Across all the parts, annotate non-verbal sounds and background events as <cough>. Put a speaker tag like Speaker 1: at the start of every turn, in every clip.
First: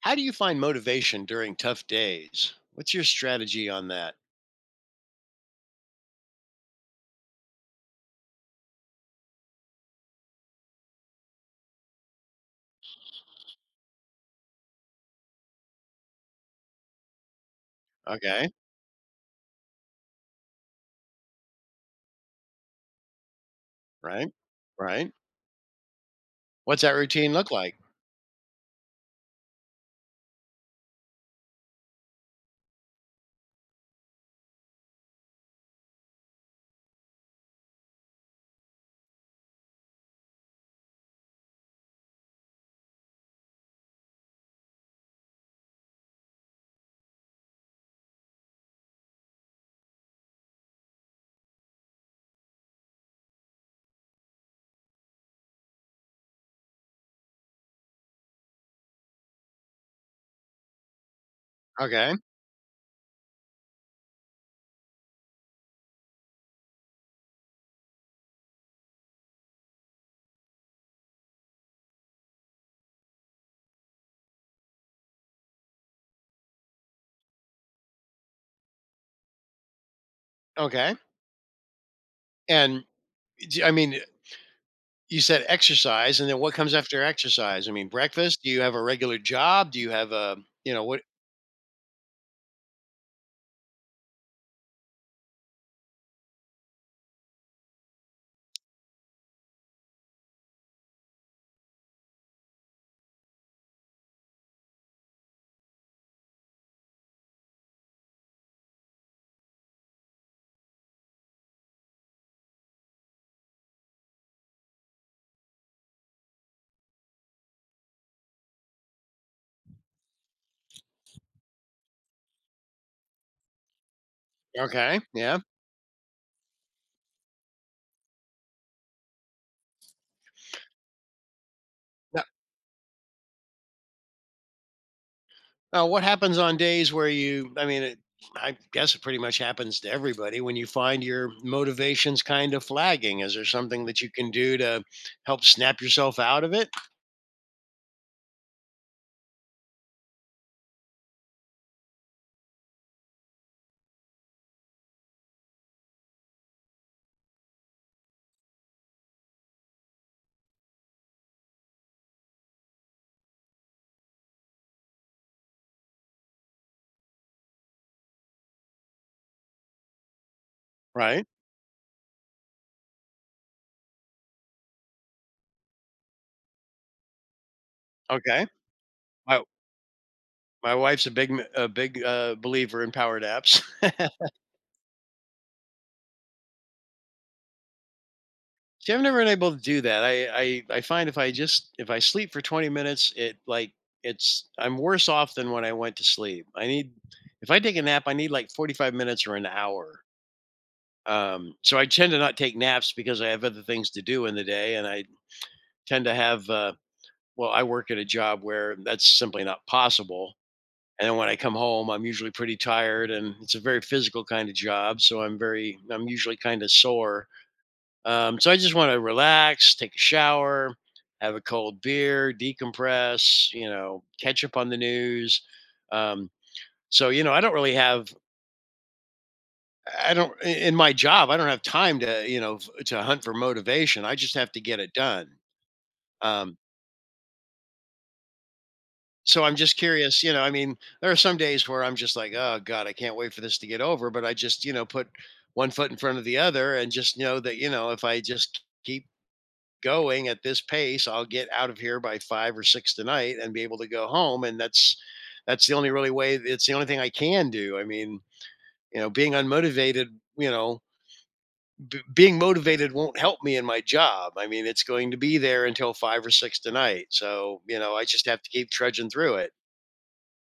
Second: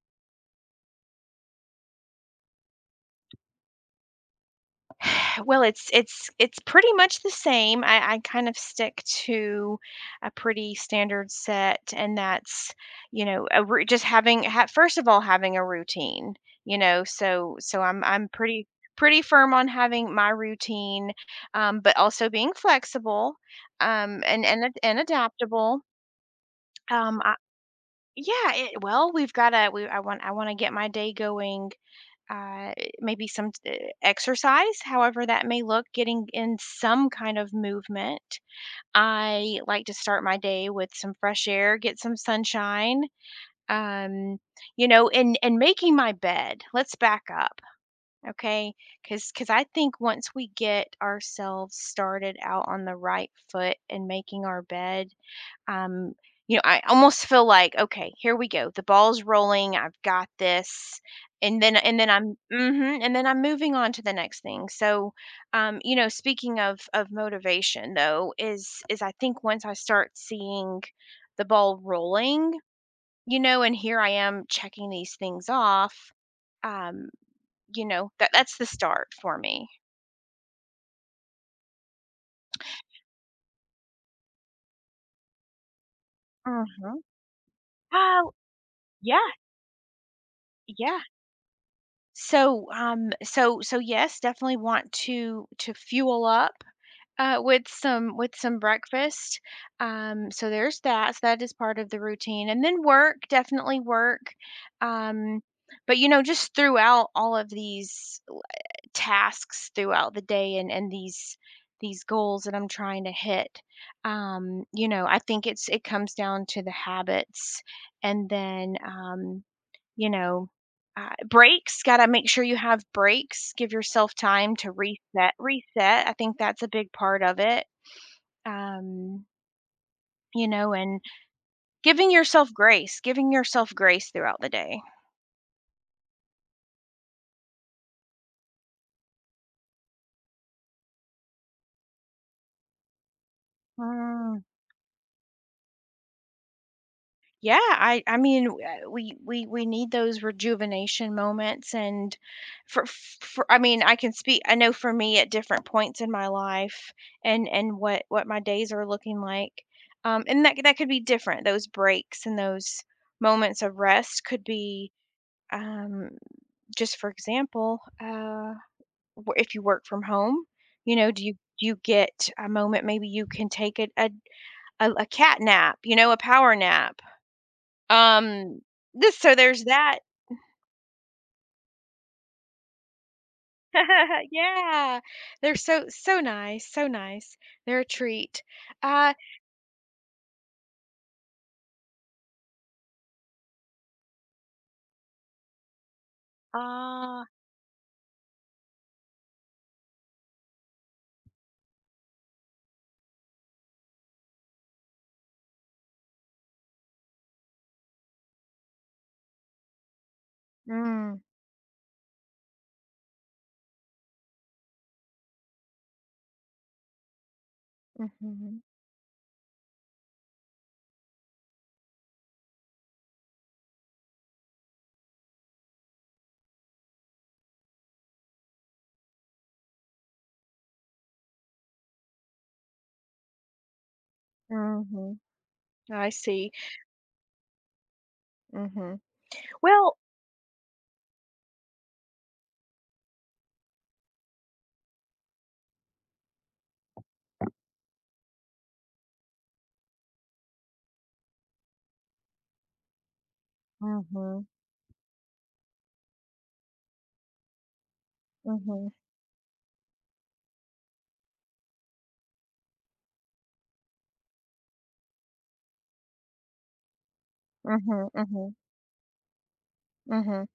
Speaker 1: How do you find motivation during tough days? What's your strategy on that?
Speaker 2: Well, it's pretty much the same. I kind of stick to a pretty standard set, and that's you know a, rou- just having ha- first of all having a routine. You know, so I'm
Speaker 1: Okay.
Speaker 2: pretty firm on having my routine, but also being flexible,
Speaker 1: Right.
Speaker 2: and
Speaker 1: Right.
Speaker 2: adaptable.
Speaker 1: What's that
Speaker 2: Um, I,
Speaker 1: routine look like?
Speaker 2: yeah, well, we've got to. We I want to get my day going, uh, maybe some, exercise, however that may look, getting in some kind of movement. I like to start my day with some fresh air, get some sunshine, um, and making my bed. Let's back up, okay? Because I think once we get ourselves started out on the right foot and making our bed, um, I almost feel like, okay, here we go. The ball's rolling. I've got this. And then, and then
Speaker 1: Okay.
Speaker 2: I'm, mhm, and then I'm moving on to the next thing. So, speaking of motivation, though, is I think once I start seeing the ball rolling, and here I am checking these things off, um, that's the start for me.
Speaker 1: Okay. And I mean, you said exercise, and then what comes
Speaker 2: hmm
Speaker 1: after exercise? I mean,
Speaker 2: Oh,
Speaker 1: breakfast? Do you have a regular
Speaker 2: yeah,
Speaker 1: job? Do you have a, you know,
Speaker 2: yeah.
Speaker 1: what?
Speaker 2: So, yes, definitely want to fuel up, with some breakfast. So there's that. So that is part of the routine, and then work, definitely work. Um, but you know, just throughout all of these tasks throughout the day, and these goals that I'm trying to hit. I think it comes down to the habits, and then, you know, breaks, gotta make sure you have breaks, give yourself time to
Speaker 1: Okay.
Speaker 2: reset
Speaker 1: Yeah.
Speaker 2: reset, I think that's a big part of it, um, and
Speaker 1: Now,
Speaker 2: giving yourself grace throughout the day.
Speaker 1: now, what happens on days where I mean, I guess it pretty much happens to everybody when you find your motivations kind of flagging. Is there something that you can
Speaker 2: Mm.
Speaker 1: do to help snap yourself out of it?
Speaker 2: Yeah, I mean, we need those rejuvenation moments, and for I mean, I can speak I know for me at different points in my life and what my days are looking like. And that could be different. Those breaks and those moments of rest could be, um just for example, if you work from home, you know, do
Speaker 1: Right.
Speaker 2: you get a moment? Maybe you can take a cat nap, you know, a power nap
Speaker 1: Okay.
Speaker 2: um, this So
Speaker 1: My
Speaker 2: there's that.
Speaker 1: my wife's a big believer in powered apps. <laughs>
Speaker 2: <laughs> Yeah, they're so, so nice, so nice. They're a treat.
Speaker 1: See, I've
Speaker 2: Uh
Speaker 1: never been able to do that. I find if I sleep for 20 minutes, it, like, it's I'm worse off than when I went to sleep. I need
Speaker 2: ah,
Speaker 1: if I take a nap, I need, like, 45 minutes or an hour. So I tend to not take naps because I have other things to do in the day, and I tend to have, well, I work at a job where that's simply not possible. And then
Speaker 2: mm,
Speaker 1: when I come home, I'm usually pretty tired, and it's a very physical kind of job, so I'm usually kind of sore. So I
Speaker 2: mhm,
Speaker 1: just want to relax, take a shower, have a cold beer, decompress, you know, catch up on the news. Um, so you know, I don't really have I don't I- in my job I don't have time to you know f- to hunt for motivation. I just have to get it
Speaker 2: mhm.
Speaker 1: done.
Speaker 2: I see.
Speaker 1: Um,
Speaker 2: Mhm.
Speaker 1: So I'm just
Speaker 2: Well,
Speaker 1: curious, you know, I mean, there are some days where I'm just like, "Oh god, I can't wait for this to get over," but I just, you know, put one foot in front of the other and just know that, you know, if I just keep going at this pace, I'll get out of here by 5 or 6 tonight and be able to go home,
Speaker 2: mhm,
Speaker 1: and that's the only really way. It's the only thing I can do. I mean,
Speaker 2: mhm,
Speaker 1: you know, being unmotivated, you know, being motivated won't help me in my job. I mean, it's going to be there until 5 or 6 tonight. So, you know, I
Speaker 2: mhm,
Speaker 1: just have to
Speaker 2: mhm,
Speaker 1: keep trudging through it,
Speaker 2: mhm.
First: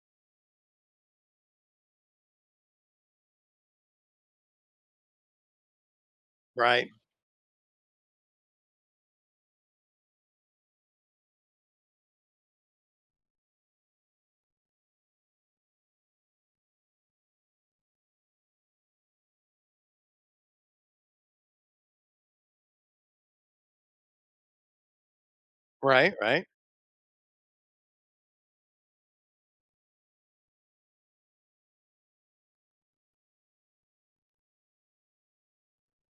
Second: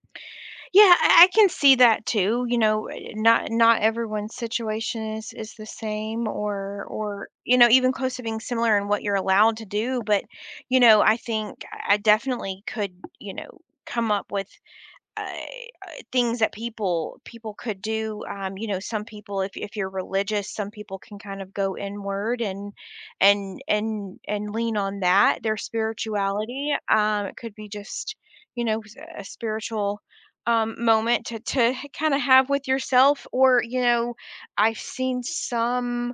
Speaker 2: Yeah, I can see that too. You know, not everyone's situation is the same or
Speaker 1: right?
Speaker 2: or you know, even close to being similar in what you're allowed to do, but you know, I think I definitely could, you know, come up with, uh, things that people could do, you know, some people, if you're religious, some people can kind of go inward and lean on that their
Speaker 1: Right, right,
Speaker 2: spirituality, it could be just, you know, a spiritual, moment to kind of have with yourself, or you know, I've seen some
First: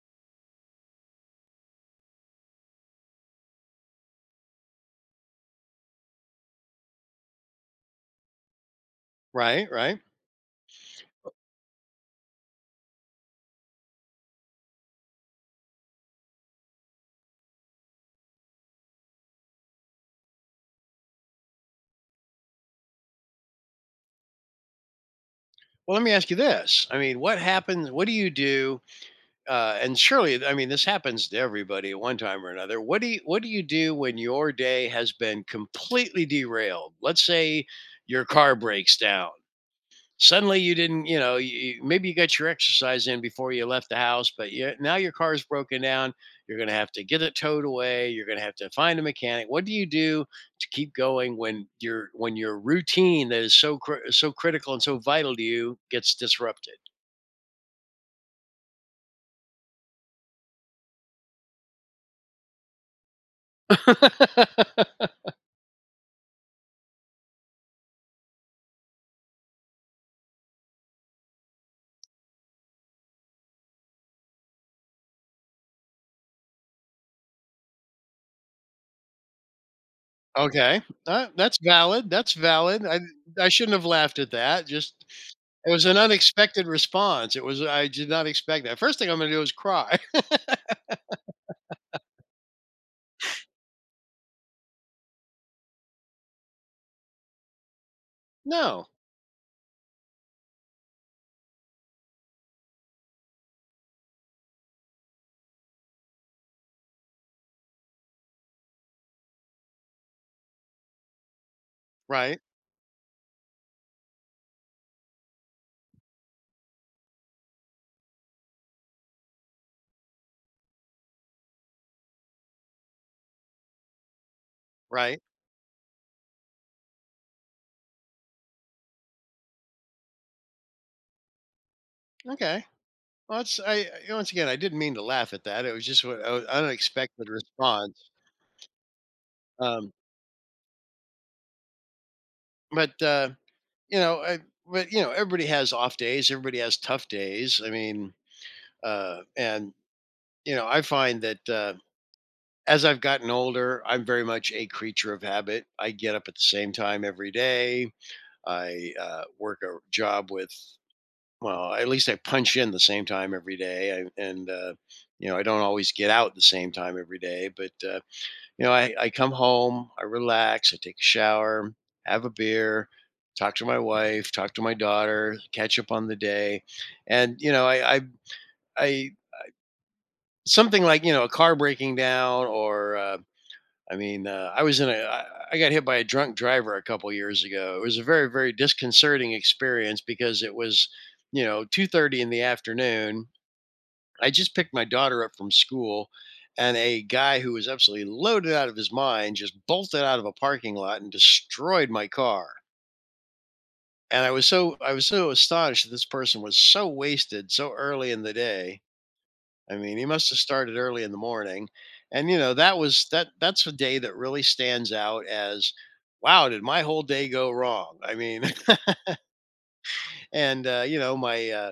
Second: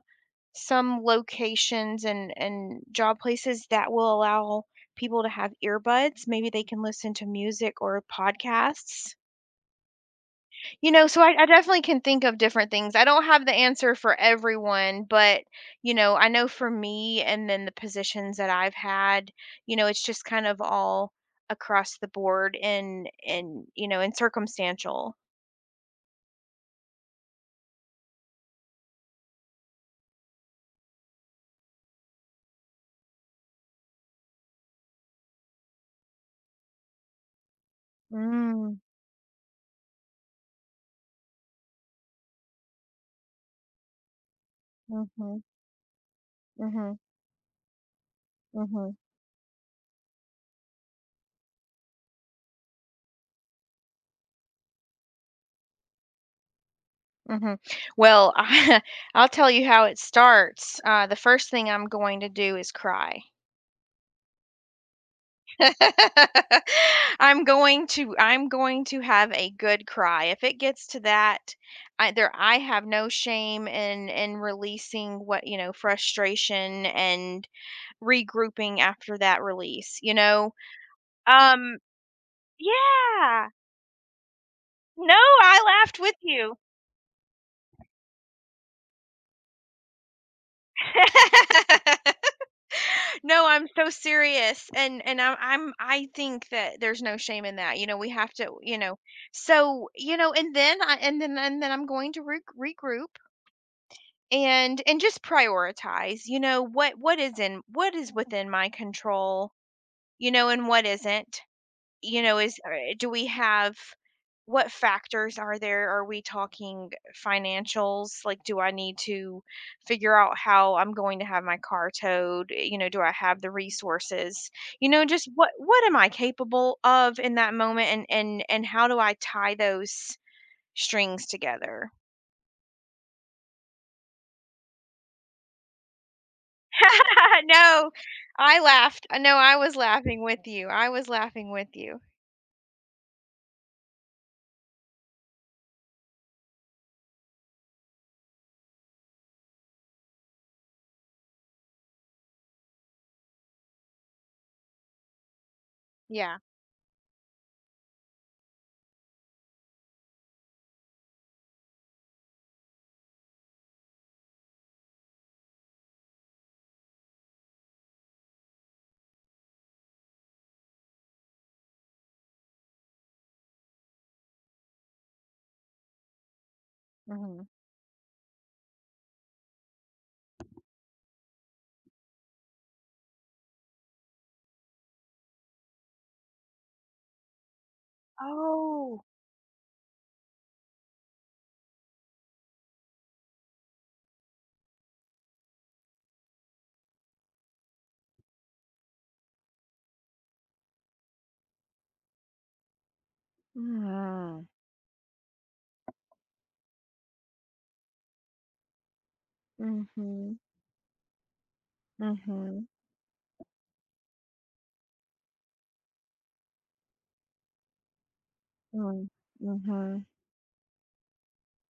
Speaker 2: some locations and job places that will allow people to have earbuds. Maybe they can listen to music or podcasts.
Speaker 1: right, right.
Speaker 2: You know, so I definitely can think of different things. I don't have the answer for everyone, but, you know, I know for me and then the positions that I've had, you know, it's just kind of all across the board, and circumstantial.
Speaker 1: Well, let me ask you this. I mean, what happens? What do you do? And surely, I mean, this happens to everybody at one time or another. What do you do when your day has been completely derailed? Let's say your car
Speaker 2: Mm.
Speaker 1: breaks down. Suddenly you didn't, you know, maybe you got your exercise in before you left the house, but now your
Speaker 2: Mhm.
Speaker 1: car's broken down. You're going to have
Speaker 2: Mhm.
Speaker 1: to get it towed away. You're going to have to
Speaker 2: Mhm.
Speaker 1: find a mechanic. What do you do to keep going when your routine that is so critical and so vital to you gets disrupted?
Speaker 2: Mhm. Well, <laughs> I'll tell you how it starts. The first thing I'm going to do is cry.
Speaker 1: <laughs>
Speaker 2: <laughs> I'm going to have a good cry. If it gets to that, I have no shame in releasing what, you know, frustration and regrouping after that release, you know?
Speaker 1: Okay, that's
Speaker 2: Um,
Speaker 1: valid. That's valid. I
Speaker 2: yeah.
Speaker 1: I shouldn't have laughed at that. Just
Speaker 2: No, I
Speaker 1: it was an
Speaker 2: laughed with you.
Speaker 1: unexpected response. It was I did not expect that. First thing I'm going to do is cry.
Speaker 2: <laughs> No, I'm so serious, and I think that there's no shame in that. You know, we have to, you
Speaker 1: <laughs> No,
Speaker 2: know, and then I'm going to regroup and just prioritize. You know, what is within my control, you know, and what isn't. You know,
Speaker 1: right,
Speaker 2: is or do we have what factors are there? Are we talking financials? Like, do I need to figure out how I'm going to have my car towed? You know, do I have the resources? You know,
Speaker 1: right.
Speaker 2: just what am I capable of in that moment, and how do I tie those strings together?
Speaker 1: Okay. Well, it's I once again, I didn't mean to laugh at that. It was just what a unexpected
Speaker 2: <laughs> No,
Speaker 1: response.
Speaker 2: I laughed. I know I was
Speaker 1: Um,
Speaker 2: laughing with you. I was laughing with you.
Speaker 1: but, you know, I but, you know, everybody has off days. Everybody has tough days. I mean, and, you know, I find that, as I've gotten older, I'm very much a creature of habit. I get up at
Speaker 2: Yeah.
Speaker 1: the same time every day. I, work a job with, well, at least I punch in the same time every day. I and, you know, I don't always get out the same time every day, but, uh, you know, I come home, I relax, I take a shower, have a beer, talk to my wife, talk to my daughter, catch up on the day. And,
Speaker 2: Mhm.
Speaker 1: you know, I something like, you know, a car breaking down, or, I mean, I was in a, I got hit by a drunk driver a couple years ago. It was a very, very
Speaker 2: Oh.
Speaker 1: disconcerting experience because it was, you know, 2:30 in the afternoon. I just picked my daughter up from school, and a guy who was absolutely loaded out of his mind just bolted out of a parking lot and destroyed my car. And
Speaker 2: Mm,
Speaker 1: I was so astonished that this person was so wasted so early in the day. I mean, he must
Speaker 2: mhm.
Speaker 1: have started early in the morning. And you know,
Speaker 2: Mhm,
Speaker 1: that's a day that really stands out as, wow, did my whole day go wrong? I mean,
Speaker 2: mm, mhm.
Speaker 1: <laughs> and you know,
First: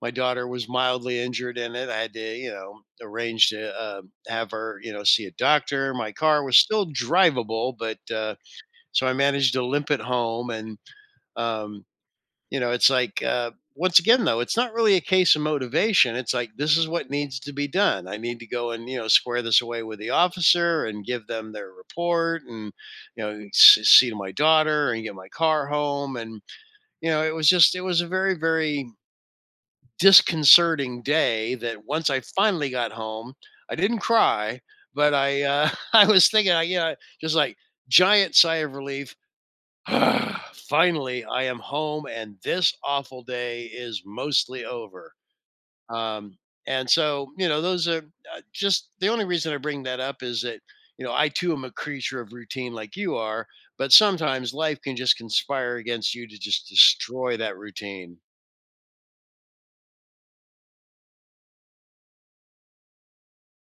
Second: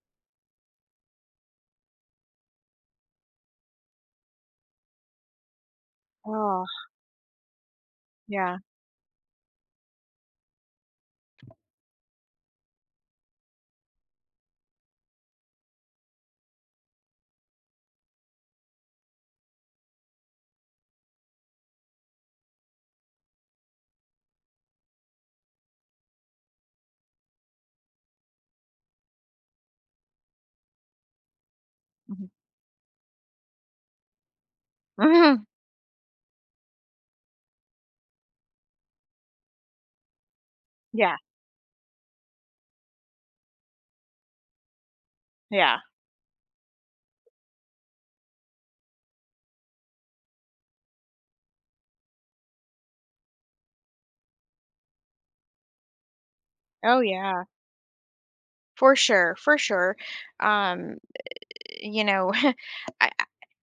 Speaker 1: my daughter was mildly injured in it. I had to, you know, arrange to have her, you know, see a doctor. My car was
Speaker 2: Oh,
Speaker 1: still drivable, but
Speaker 2: yeah,
Speaker 1: so I managed to limp it home. And, um, you know, it's like, once again, though, it's not really a case of motivation. It's like, this is what needs to be done. I need to go and, you know, square this away with the officer and give them their report and, you know, see to my daughter and get my car home. And, you know, it was just, it was a very, very disconcerting day that once I
Speaker 2: mhm.
Speaker 1: finally got home, I didn't cry, but I,
Speaker 2: <laughs>
Speaker 1: <laughs> I was thinking, I, you know, just like giant sigh of relief. <sighs>
Speaker 2: Yeah,
Speaker 1: Finally, I am home, and this awful day is mostly over.
Speaker 2: yeah.
Speaker 1: Um, and so, you know, those are, just the only reason I bring that up is that, you know, I too am a creature of routine, like you are. But sometimes life can just conspire against you to just
Speaker 2: Oh,
Speaker 1: destroy
Speaker 2: yeah,
Speaker 1: that routine,
Speaker 2: for sure, for sure. Um, you know, <laughs> I I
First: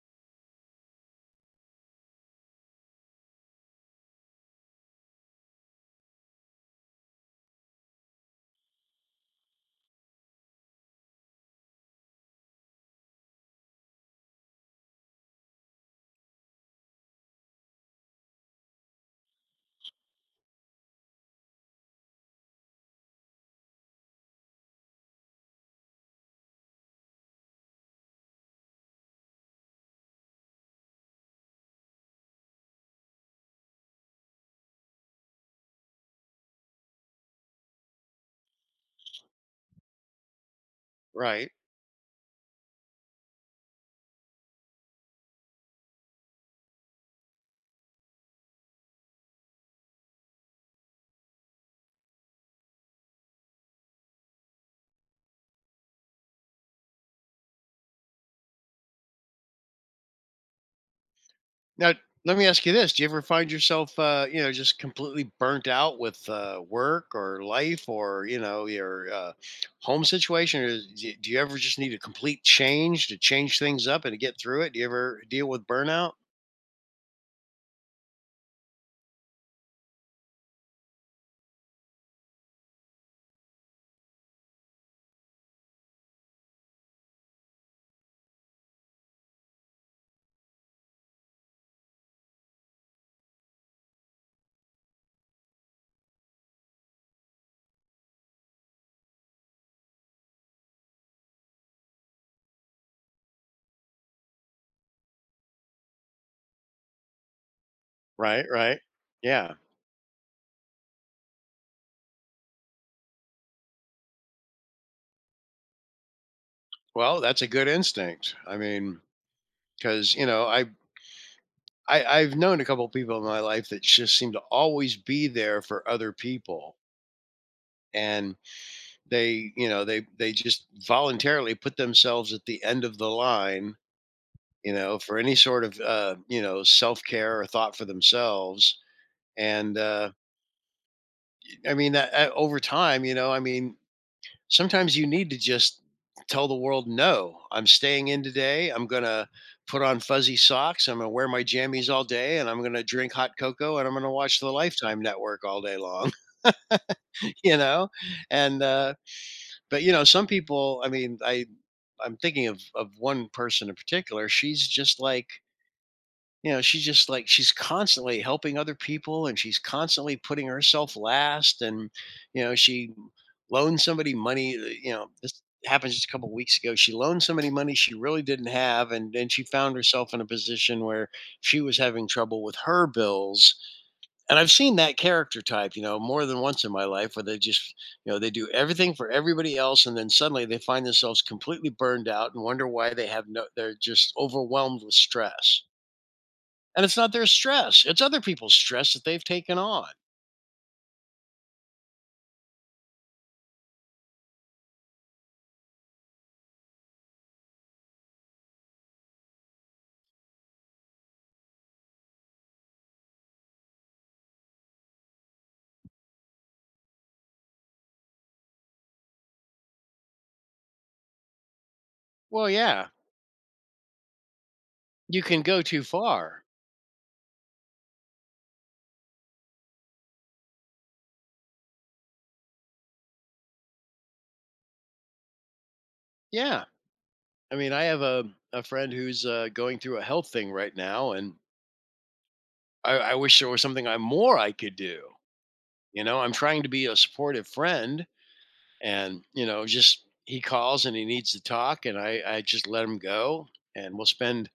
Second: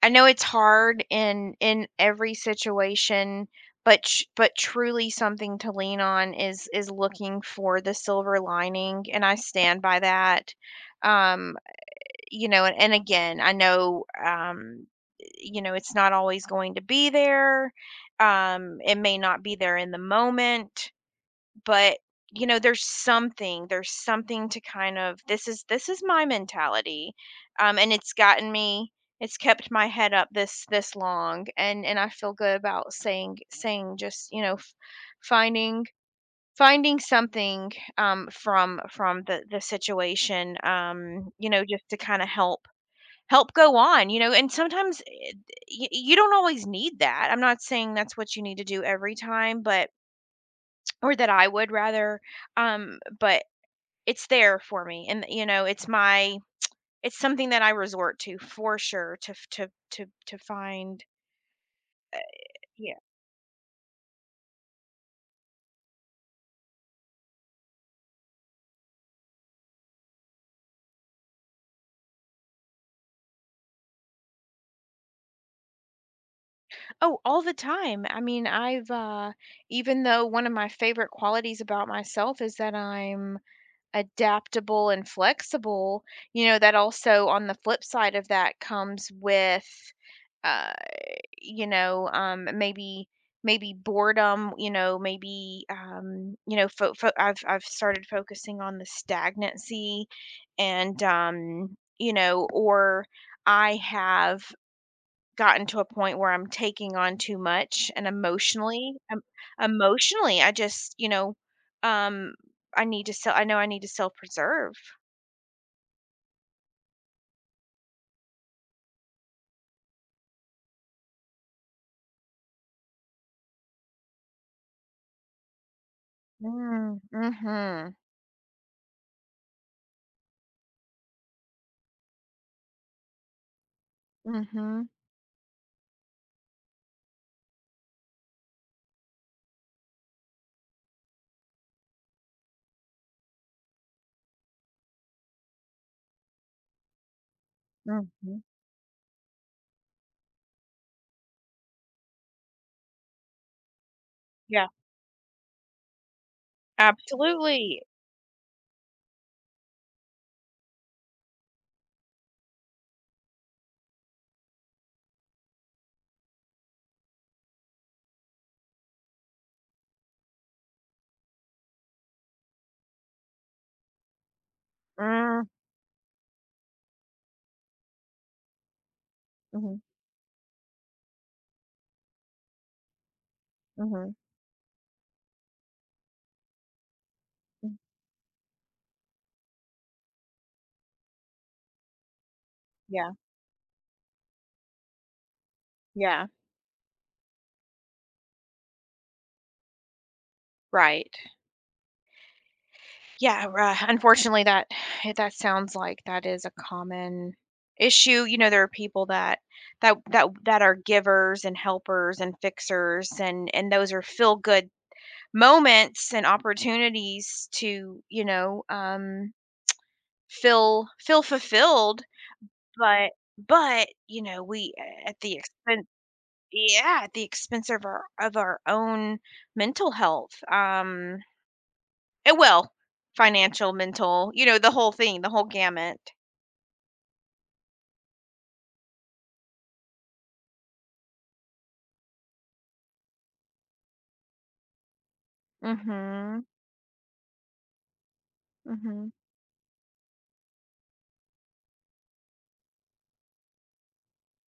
Speaker 2: I know it's hard in every situation, but sh but truly something to lean on is looking for the silver lining, and I stand by that. Um you know, and again, I know, you know, it's not always going to be there. It may not be there in the moment, but you know, there's something to kind of this is my mentality. And it's gotten me, it's kept my head up this long, and I feel good about saying just, you know, finding finding something, from the situation, you
Speaker 1: right?
Speaker 2: know, just to kind of help go on, you know, and sometimes you don't always need that. I'm not saying that's what you need to do every time, but or that I would rather, but it's there for me, and you know, it's my it's something that I resort to for sure, to f- to find.
Speaker 1: Now, let me ask you this:
Speaker 2: Yeah.
Speaker 1: do you ever find yourself, you know, just completely burnt out with, work or life, or you know, your, home situation? Or do you ever just need a complete change to change things up and to get through it? Do you ever deal with burnout?
Speaker 2: Oh, all the time. I mean, I've even though one of my favorite qualities about myself is that I'm adaptable and flexible, you know, that also on the flip side of that comes with, uh, you know, um, maybe maybe boredom, you know, maybe, I've started focusing on the stagnancy, and, you know, or I have gotten to a point where I'm taking on too much, and
Speaker 1: Right, right.
Speaker 2: emotionally,
Speaker 1: Yeah.
Speaker 2: emotionally, I just, you know, um, I need to sell. I know I need to self preserve.
Speaker 1: Well, that's a good instinct. I mean, because you know, I've known a couple people in my life that just seem to always be there for other people,
Speaker 2: Mm, mhm,
Speaker 1: and they, you know, they just voluntarily put themselves at the end of the line,
Speaker 2: mm
Speaker 1: you
Speaker 2: mhm,
Speaker 1: know, for any sort of, you know, self-care or thought for themselves. And I mean, that, over time, you know, I mean, sometimes you need to just tell the world, no, I'm
Speaker 2: mm
Speaker 1: staying in
Speaker 2: mhm.
Speaker 1: today. I'm gonna put on fuzzy socks. I'm gonna wear my jammies all day, and I'm gonna drink hot cocoa, and I'm gonna watch the
Speaker 2: Yeah,
Speaker 1: Lifetime Network all day long. <laughs> You
Speaker 2: absolutely.
Speaker 1: know, and but you know some people, I mean, I'm thinking of one person in particular. She's just like, you know, she's just like she's constantly helping other people, and she's constantly putting herself last. And you know, she loaned somebody money, you know, this
Speaker 2: Mm,
Speaker 1: happened just a couple weeks ago. She loaned somebody money she really didn't have, and then she found
Speaker 2: mhm,
Speaker 1: herself in a position where she was having trouble with her bills.
Speaker 2: mhm,
Speaker 1: And I've seen that character type, you know, more than once in my life where they just,
Speaker 2: mm.
Speaker 1: you know, they do everything for everybody else, and then suddenly they find themselves completely burned out and wonder why they
Speaker 2: Yeah,
Speaker 1: have no they're just overwhelmed with stress.
Speaker 2: yeah,
Speaker 1: And it's not their stress, it's other people's stress that they've taken on.
Speaker 2: right. Yeah, unfortunately, that <sighs> that sounds like that is a common issue. You know, there are people that are givers and helpers and fixers, and those are feel good moments and opportunities to, you know, feel fulfilled.
Speaker 1: Well, yeah,
Speaker 2: But but, you know, we a at
Speaker 1: you
Speaker 2: the
Speaker 1: can go too
Speaker 2: expense,
Speaker 1: far.
Speaker 2: yeah, at the expense of our own mental health, and well, financial, mental, you know, the whole thing, the whole gamut.
Speaker 1: Yeah. I mean, I have a friend who's, going through a health thing right now, and I wish there was something I more I could do. You know, I'm
Speaker 2: Mhm,
Speaker 1: trying to be a supportive friend,
Speaker 2: mhm,
Speaker 1: and you know, just, he calls and he needs to talk, and I just let him go, and we'll spend,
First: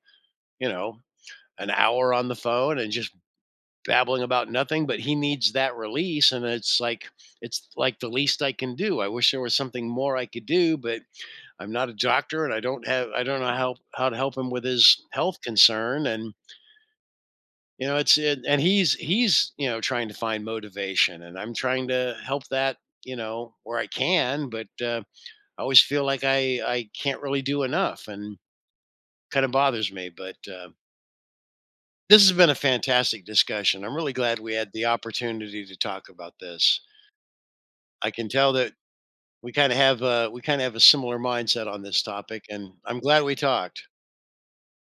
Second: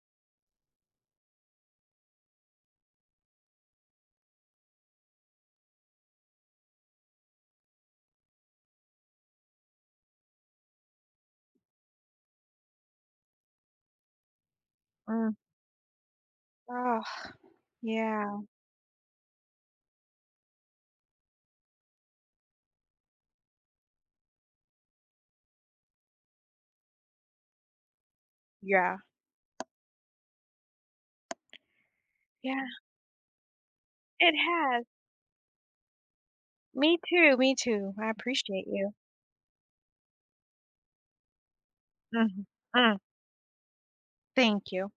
Speaker 1: you know, an hour on the phone and just babbling about nothing, but he needs that release. And it's like the least I can do. I wish there was something more I could do, but I'm not a doctor, and I don't know how to help him with his
Speaker 2: mm,
Speaker 1: health concern. And
Speaker 2: oh,
Speaker 1: you know
Speaker 2: yeah,
Speaker 1: and he's, you know, trying to find motivation, and I'm trying to help that, you know, where I can, but uh, I always feel like I can't really do enough, and
Speaker 2: yeah,
Speaker 1: kind of bothers me. But this has been a
Speaker 2: yeah,
Speaker 1: fantastic discussion. I'm really
Speaker 2: it
Speaker 1: glad we had
Speaker 2: has.
Speaker 1: the opportunity to talk about this.
Speaker 2: Me too, I
Speaker 1: I can tell
Speaker 2: appreciate
Speaker 1: that
Speaker 2: you.
Speaker 1: we kind of have a similar mindset on this
Speaker 2: Mhm,
Speaker 1: topic, and
Speaker 2: mm,
Speaker 1: I'm glad we talked.
Speaker 2: thank you.